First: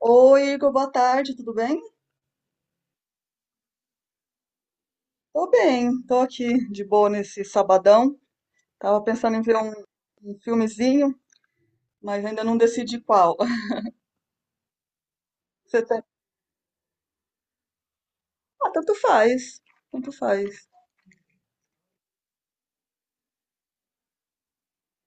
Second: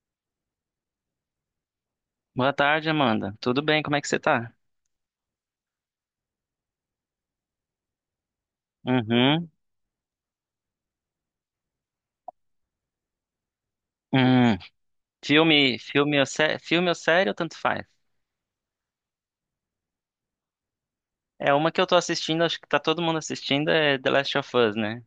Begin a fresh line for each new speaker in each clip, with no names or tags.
Oi, Igor, boa tarde, tudo bem?
Boa tarde, Amanda. Tudo bem? Como é que você tá?
Tô bem, tô aqui de boa nesse sabadão. Tava pensando em
Uhum.
ver um filmezinho, mas ainda não decidi qual.
Hum. Filme,
Você tá...
filme ou série, tanto faz.
Ah, tanto faz, tanto faz.
É uma que eu tô assistindo, acho que tá todo mundo assistindo, é The Last of Us, né?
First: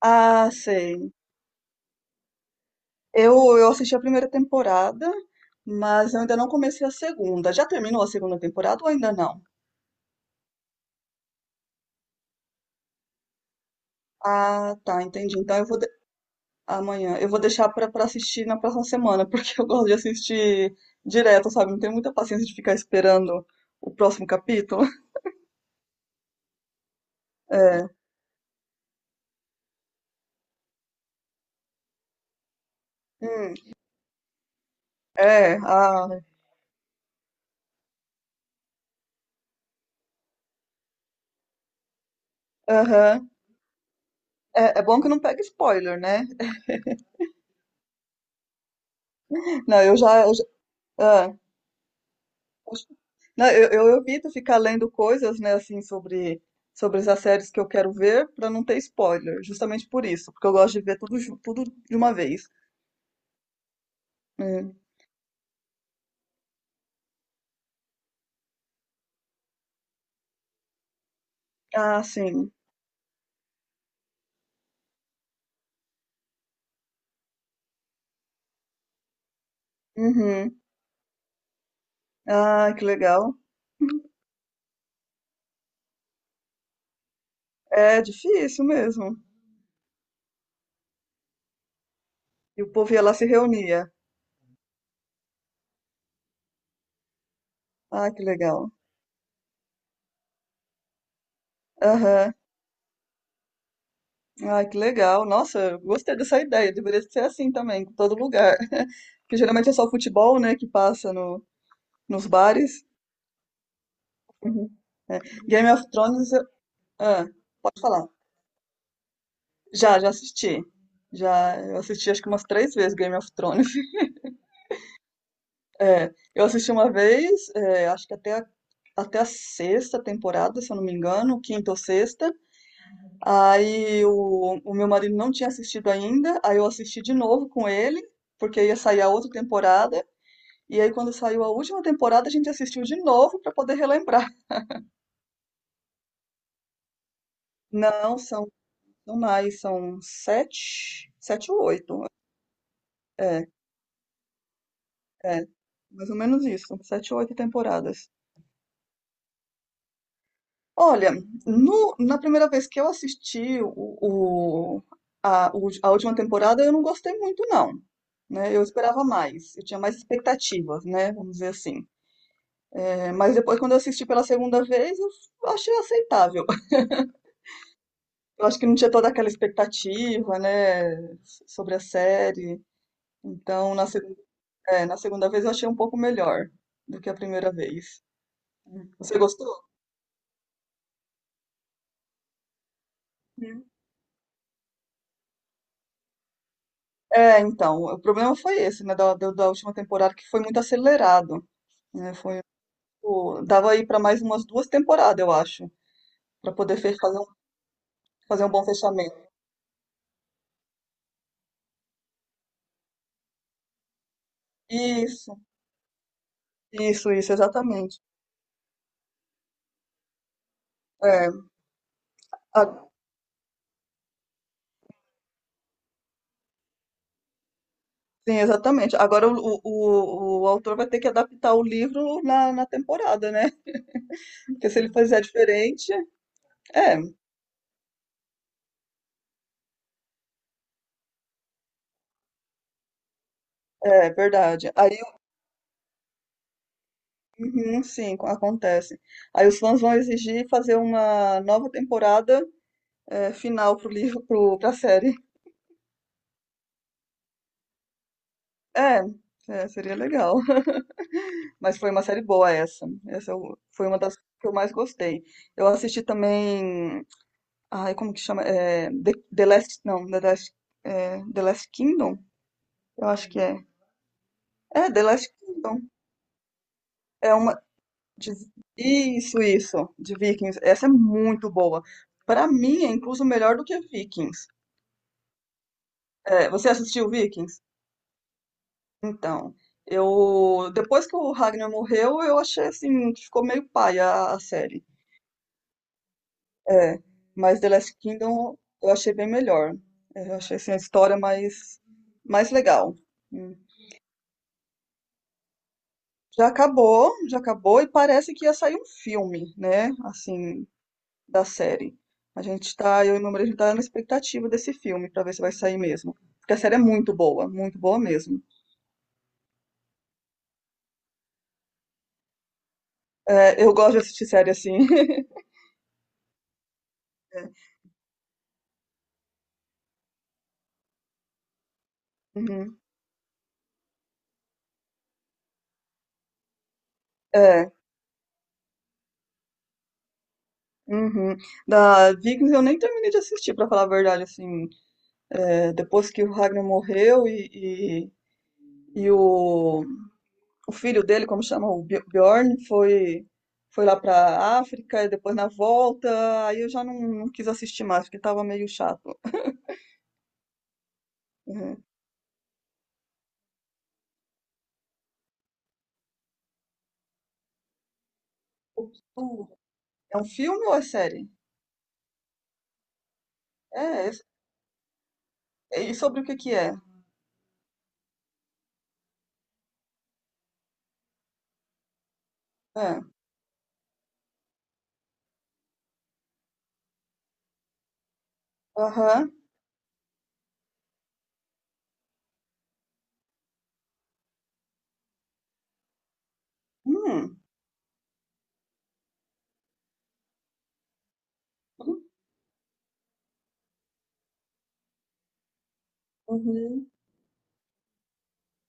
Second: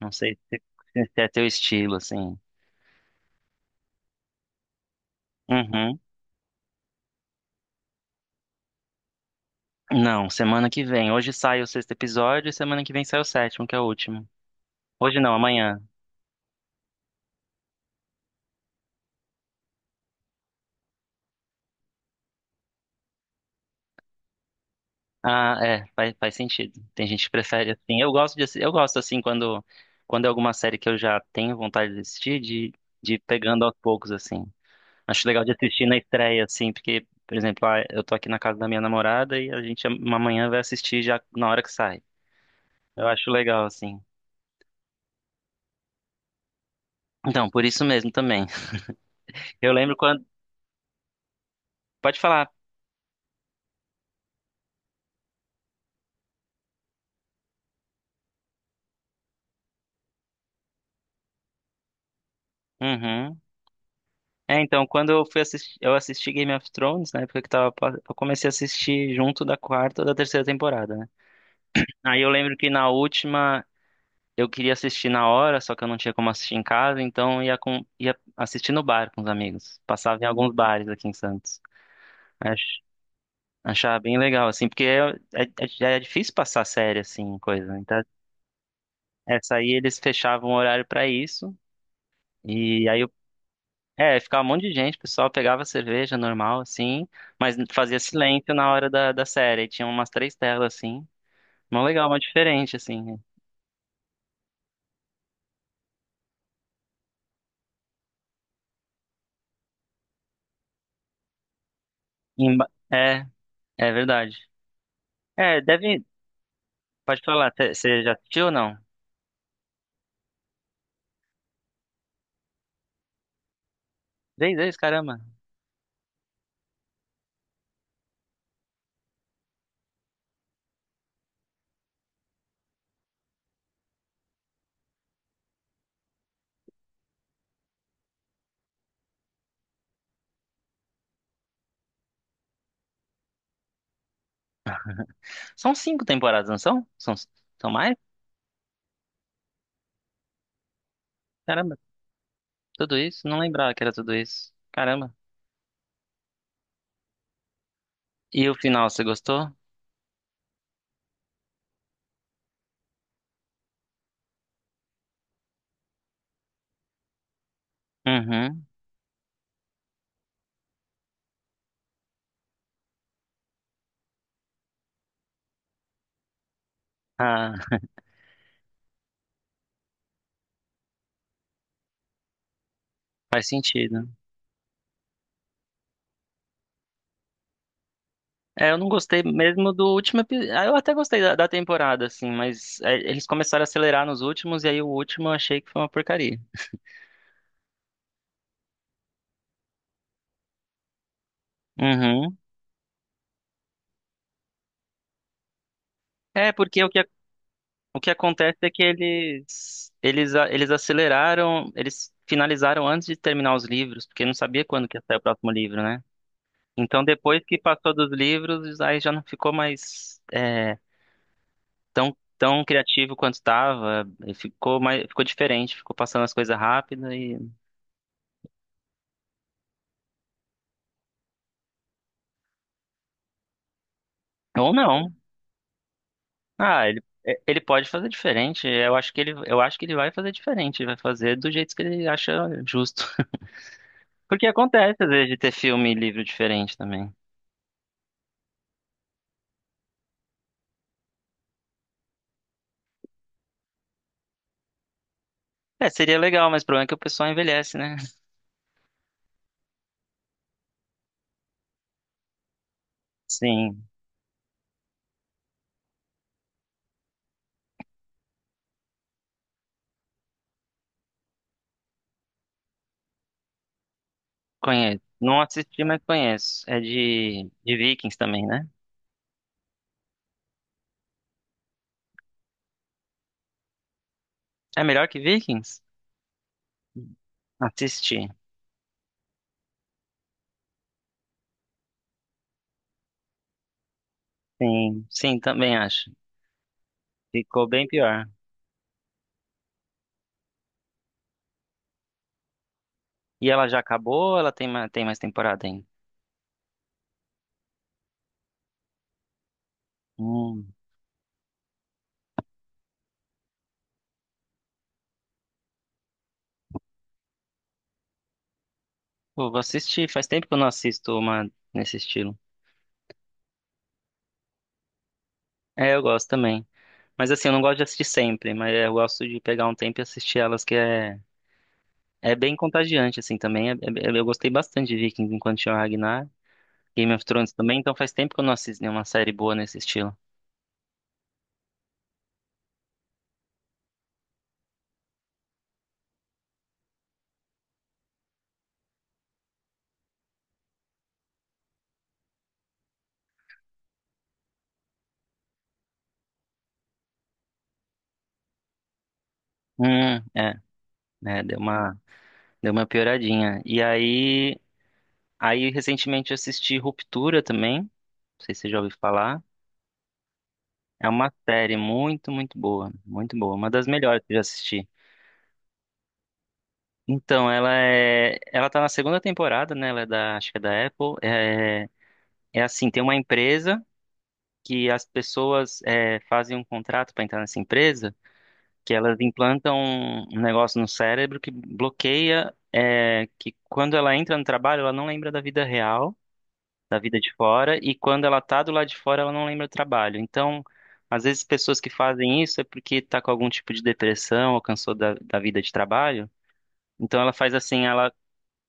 Não sei
Ah,
se
sei.
se é teu estilo, assim.
Eu assisti a primeira temporada,
Uhum.
mas eu ainda não comecei a segunda. Já terminou a segunda temporada ou ainda não?
Não, semana que vem. Hoje sai o sexto episódio e semana que vem sai o sétimo, que é o último.
Ah, tá,
Hoje não,
entendi. Então
amanhã.
amanhã. Eu vou deixar pra assistir na próxima semana, porque eu gosto de assistir direto, sabe? Não tenho muita paciência de ficar esperando o próximo capítulo.
Ah, é, faz sentido. Tem gente que prefere
É,
assim. Eu gosto assim quando é alguma série que eu já tenho vontade de assistir, de ir
hum,
pegando aos poucos, assim. Acho legal de
é,
assistir na
ah,
estreia, assim, porque, por exemplo, ah, eu tô aqui na casa da minha namorada e a gente amanhã vai assistir já na hora que sai. Eu acho
aham.
legal, assim.
É, é bom que não pega spoiler, né?
Então, por isso mesmo também. Eu
Não,
lembro quando.
eu já- ah,
Pode falar.
poxa. Não, eu evito ficar lendo coisas, né, assim, sobre, sobre essas séries que eu quero ver pra não ter spoiler, justamente por isso, porque eu gosto de ver tudo, tudo de uma vez.
Uhum. É,
Hum.
então, quando eu fui assistir, eu assisti Game of Thrones, na época que tava, eu comecei a assistir junto da quarta ou da terceira temporada, né?
Ah,
Aí eu
sim.
lembro que na última eu queria assistir na hora, só que eu não tinha como assistir em casa, então ia assistir no bar com os amigos. Passava em alguns
Uhum.
bares aqui em Santos.
Ah, que legal.
Achava bem legal, assim, porque é difícil passar série, assim, coisa. Né? Então,
É difícil mesmo.
essa aí eles fechavam o horário pra isso.
E o
E
povo
aí,
ia
eu-
lá se reunia.
é, ficava um monte de gente, o pessoal pegava cerveja normal, assim, mas fazia
Ah, que
silêncio
legal.
na hora da série. E tinha umas três telas, assim. Mó legal, mó
Aham.
diferente, assim.
Ai, que legal. Nossa, eu gostei dessa ideia. Deveria ser assim também, em todo lugar. Porque geralmente é só futebol, né, que passa no, nos bares.
É, é verdade.
Uhum. É.
É,
Game of
deve.
Thrones, eu-
Pode
ah,
falar,
Pode
você
falar.
já assistiu ou não?
Já, já assisti. Já, eu assisti acho que umas três vezes Game of Thrones.
Três vezes, caramba.
É, eu assisti uma vez, é, acho que até a sexta temporada, se eu não me engano, quinta ou sexta. Aí o meu marido não tinha assistido ainda, aí eu assisti de novo com ele, porque ia sair a outra temporada. E aí, quando saiu a última temporada, a gente assistiu de novo para poder relembrar.
São cinco temporadas, não são? São, são mais?
Não, são mais, são sete, sete ou
Caramba,
oito.
tudo isso? Não
É,
lembrava que era tudo isso. Caramba.
é, mais ou menos isso, são sete ou oito temporadas.
E o final, você gostou?
Olha, na primeira vez que eu assisti o- a última temporada, eu não gostei muito, não. Né? Eu
Uhum.
esperava mais, eu tinha mais expectativas, né? Vamos dizer assim. É, mas depois, quando eu assisti pela segunda vez, eu achei aceitável.
Ah,
Eu acho que não tinha toda aquela expectativa, né, sobre a série.
faz
Então,
sentido.
na segunda vez eu achei um pouco melhor do que a primeira vez.
É, eu não
Você
gostei
gostou?
mesmo do último episódio. Eu até gostei da temporada, assim, mas é, eles começaram a
Sim.
acelerar nos últimos, e aí o último eu achei que foi uma porcaria.
É, então, o problema foi esse, né, da última temporada, que foi muito acelerado, né,
Uhum.
foi, tipo, dava aí para mais umas duas temporadas, eu acho,
É,
para poder
porque
fazer
o que
fazer um
acontece
bom
é que
fechamento.
eles aceleraram, eles finalizaram antes de terminar os livros, porque não sabia quando que ia sair o
Isso,
próximo livro, né? Então,
isso,
depois que passou
exatamente.
dos livros, aí já não ficou mais. É,
É,
tão
a-
criativo quanto estava, ficou mais, ficou diferente, ficou passando as coisas rápido e
sim, exatamente. Agora o autor vai ter que adaptar o livro na temporada, né? Porque
ou
se ele
não.
fizer diferente,
Ah,
é,
ele pode fazer diferente. Eu acho que ele vai fazer diferente, vai fazer do jeito que ele acha justo.
é
Porque
verdade. Aí,
acontece às vezes de ter filme e livro diferente também.
uhum, sim, acontece. Aí os fãs vão exigir fazer uma nova temporada é, final pra série.
É, seria legal, mas o problema é que o pessoal envelhece, né?
É, é, seria legal. Mas foi uma série boa essa.
Sim,
Foi uma das que eu mais gostei. Eu assisti também, ai, como que chama? É, The, The Last, não, The Last, é, The Last Kingdom? Eu acho que é. É,
conheço.
The Last
Não
Kingdom.
assisti, mas conheço. É
É uma
de Vikings
De-
também, né?
Isso, isso, de Vikings. Essa é muito boa. Pra mim, é incluso melhor do que Vikings.
É melhor que Vikings?
É, você assistiu Vikings?
Assisti.
Então, eu depois que o Ragnar morreu, eu achei assim que ficou meio paia a série.
Sim, sim, também acho.
É, mas
Ficou
The
bem
Last
pior.
Kingdom eu achei bem melhor. É, eu achei assim a história mais legal.
E
Hum.
ela já acabou ou ela tem mais temporada ainda?
Já acabou e parece que ia sair um filme, né? Assim,
Hum.
da série. A gente tá, eu e meu marido, a gente tá na expectativa desse filme pra ver se vai sair mesmo. Porque a série é muito boa mesmo.
Pô, vou assistir. Faz tempo que eu não assisto uma nesse estilo.
É, eu gosto de assistir série assim.
É, eu gosto também. Mas assim,
É,
eu não gosto de assistir sempre, mas eu gosto de pegar um tempo e assistir elas, é bem
uhum.
contagiante, assim, também. Eu gostei bastante de Vikings enquanto tinha o Ragnar. Game of Thrones
É.
também, então faz tempo que eu não assisto nenhuma série boa nesse estilo.
Uhum. Da Vikings eu nem terminei de assistir, pra falar a verdade, assim, é, depois que o Ragnar morreu e o filho dele, como chama, o Bjorn, foi lá pra África e depois na volta, aí eu já não quis assistir mais, porque tava meio chato.
É, né, deu uma pioradinha. Aí recentemente eu assisti Ruptura também, não sei se você já ouviu falar.
Uhum. É um filme ou é
É
série?
uma série muito, muito boa, uma das
É, é-
melhores que eu já assisti.
É, e sobre o que que é?
Então, ela tá na segunda temporada, né? Ela é da, acho que é da Apple. É, é assim,
É.
tem uma empresa que as pessoas é, fazem um contrato para entrar nessa empresa, que elas
Aham.
implantam um negócio no cérebro que bloqueia, é, que quando ela entra no trabalho, ela não lembra da vida real, da vida de
Hum.
fora, e quando ela tá do lado de fora, ela não lembra do trabalho. Então, às vezes pessoas que fazem isso é porque tá com algum tipo de depressão ou cansou da vida de trabalho.
Uhum.
Então ela faz assim, ela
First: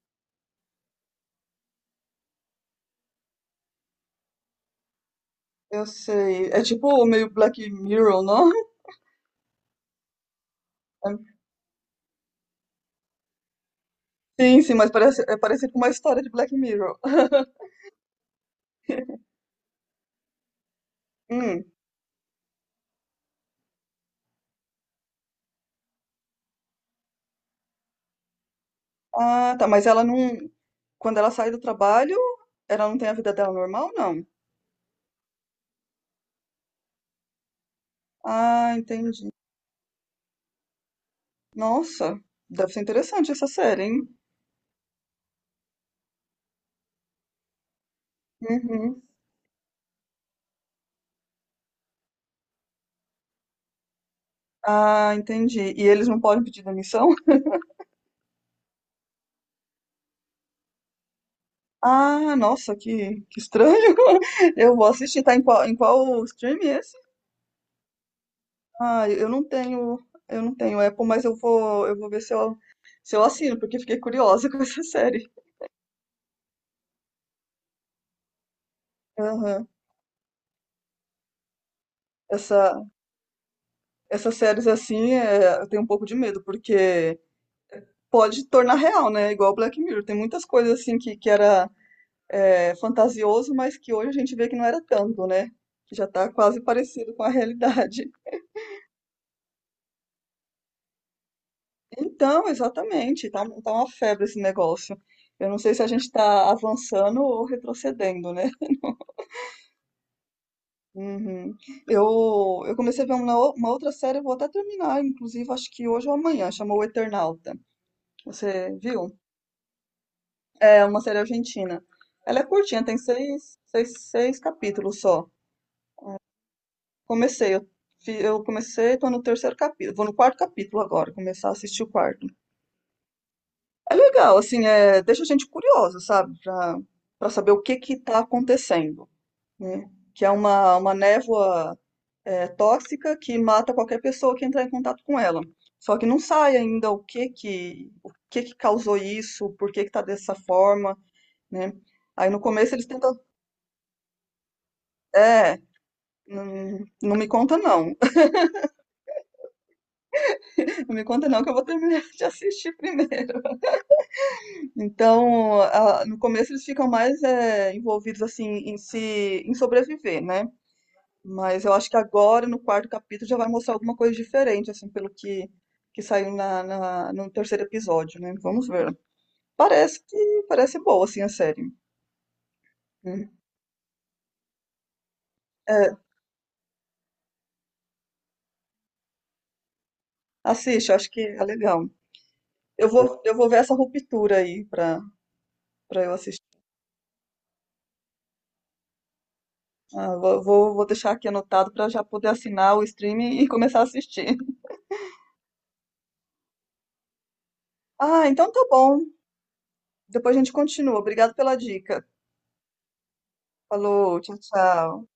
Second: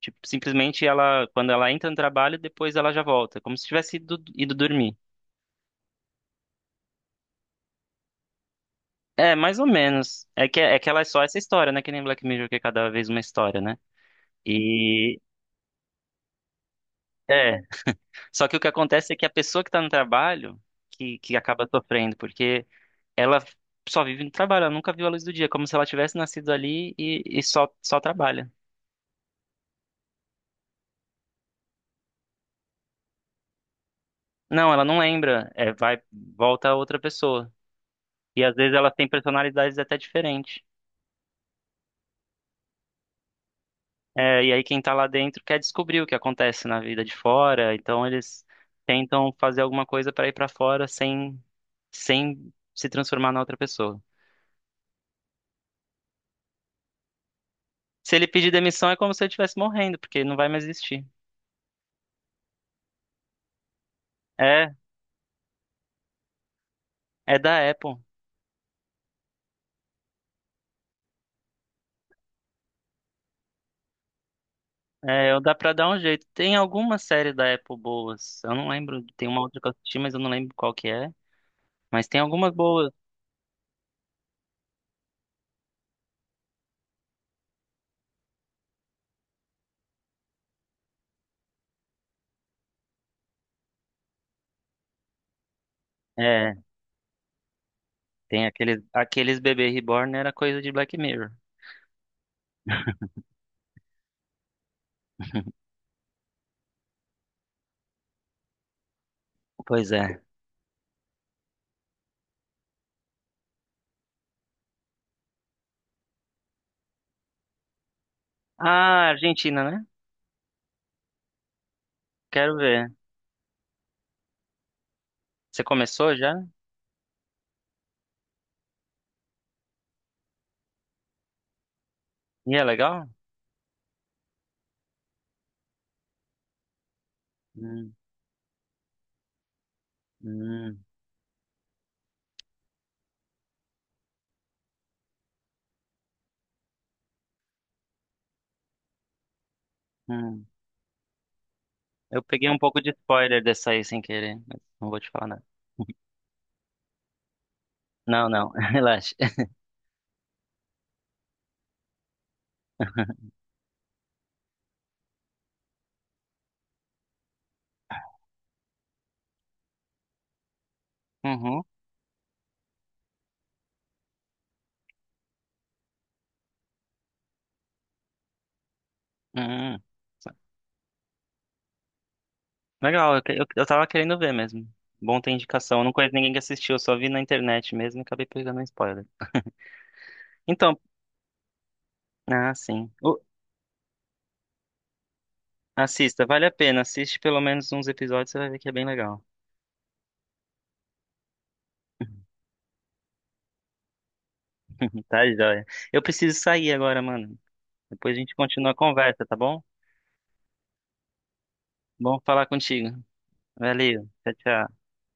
tipo, simplesmente ela quando ela entra no trabalho, depois ela já volta, como se tivesse ido dormir.
Eu sei. É tipo meio Black Mirror, não?
É, mais ou menos. É que ela é só essa história, né? Que nem Black Mirror, que é cada vez uma história, né?
Sim, sim, mas
E
parece, é parecido com uma história de Black Mirror.
é. Só que o que acontece é que a pessoa que tá no trabalho que
Hum.
acaba sofrendo, porque ela só vive no trabalho, ela nunca viu a luz do dia, como se ela tivesse nascido ali e só trabalha.
Ah, tá, mas ela não. Quando ela sai do trabalho, ela não tem a vida dela normal, não?
Não, ela não lembra, é, vai, volta a outra pessoa. E às
Ah,
vezes elas têm
entendi.
personalidades até diferentes.
Nossa, deve ser interessante essa série, hein?
É, e aí quem tá lá dentro quer descobrir o que acontece na vida de fora, então eles
Uhum.
tentam fazer alguma coisa para ir para fora sem, sem se transformar na outra pessoa.
Ah, entendi. E eles não podem pedir demissão?
Se ele pedir demissão é como se ele estivesse morrendo, porque não vai mais existir.
Ah, nossa, que estranho.
É,
Eu vou assistir, tá em qual stream esse?
é da Apple.
Ah, eu não tenho Apple, mas eu vou ver se eu assino, porque fiquei curiosa com essa série.
É, eu- dá pra dar um jeito. Tem alguma série da Apple boas. Eu não lembro. Tem uma outra que
Aham.
eu assisti, mas eu não lembro qual que é. Mas tem algumas
Essa,
boas.
Essas séries assim, é, eu tenho um pouco de medo, porque pode tornar real, né? Igual Black Mirror. Tem muitas coisas assim que era é, fantasioso, mas que hoje a gente vê que não era tanto, né? Que já tá
É,
quase parecido com a realidade.
tem aqueles, aqueles bebê reborn era coisa de Black Mirror.
Então, exatamente, tá, tá uma febre esse negócio. Eu não sei se a gente tá avançando ou retrocedendo, né?
Pois é.
Uhum. Eu comecei a ver uma, uma outra série, eu vou até terminar, inclusive, acho que hoje ou amanhã, chamou O Eternauta. Você
Ah,
viu?
Argentina, né?
É uma série argentina. Ela é
Quero
curtinha,
ver.
tem seis capítulos só.
Você começou já?
Comecei, eu comecei, tô no terceiro capítulo, vou no quarto capítulo agora, começar a assistir o quarto.
E é legal?
É legal, assim, é, deixa a gente curiosa, sabe? Pra saber o que
Hum,
que tá acontecendo, né? Que é
hum,
uma névoa é, tóxica que mata qualquer pessoa que entrar em contato com ela. Só que não sai ainda o que que causou isso, por que que tá dessa
hum.
forma, né?
Eu
Aí no
peguei um
começo
pouco
eles
de
tentam,
spoiler dessa aí sem querer, mas não vou te falar nada.
é, não me conta não,
Não, não, relaxa.
não me conta não que eu vou terminar de assistir primeiro. Então, no começo eles ficam mais é, envolvidos assim em se, em sobreviver, né?
Uhum,
Mas eu acho que agora, no quarto capítulo, já vai mostrar alguma coisa diferente, assim, pelo que saiu no terceiro episódio, né? Vamos ver.
uhum.
Parece que parece boa, assim, a série.
Legal,
Né?
eu tava querendo ver mesmo. Bom ter indicação. Eu
É,
não conheço ninguém que assistiu, eu só vi na internet mesmo e acabei pegando um spoiler. Então,
assiste, eu acho que é legal.
ah,
Eu
sim. O-
vou, eu vou ver essa ruptura pra eu
assista,
assistir.
vale a pena. Assiste pelo menos uns episódios, você vai ver que é bem legal.
Ah, vou deixar aqui anotado pra já poder assinar o streaming e começar a assistir.
Tá, joia. Eu preciso sair agora, mano. Depois a
Ah,
gente
então tá
continua a
bom.
conversa, tá bom?
Depois a gente continua. Obrigado pela dica.
Bom falar contigo. Valeu.
Falou,
Tchau,
tchau,
tchau.
tchau.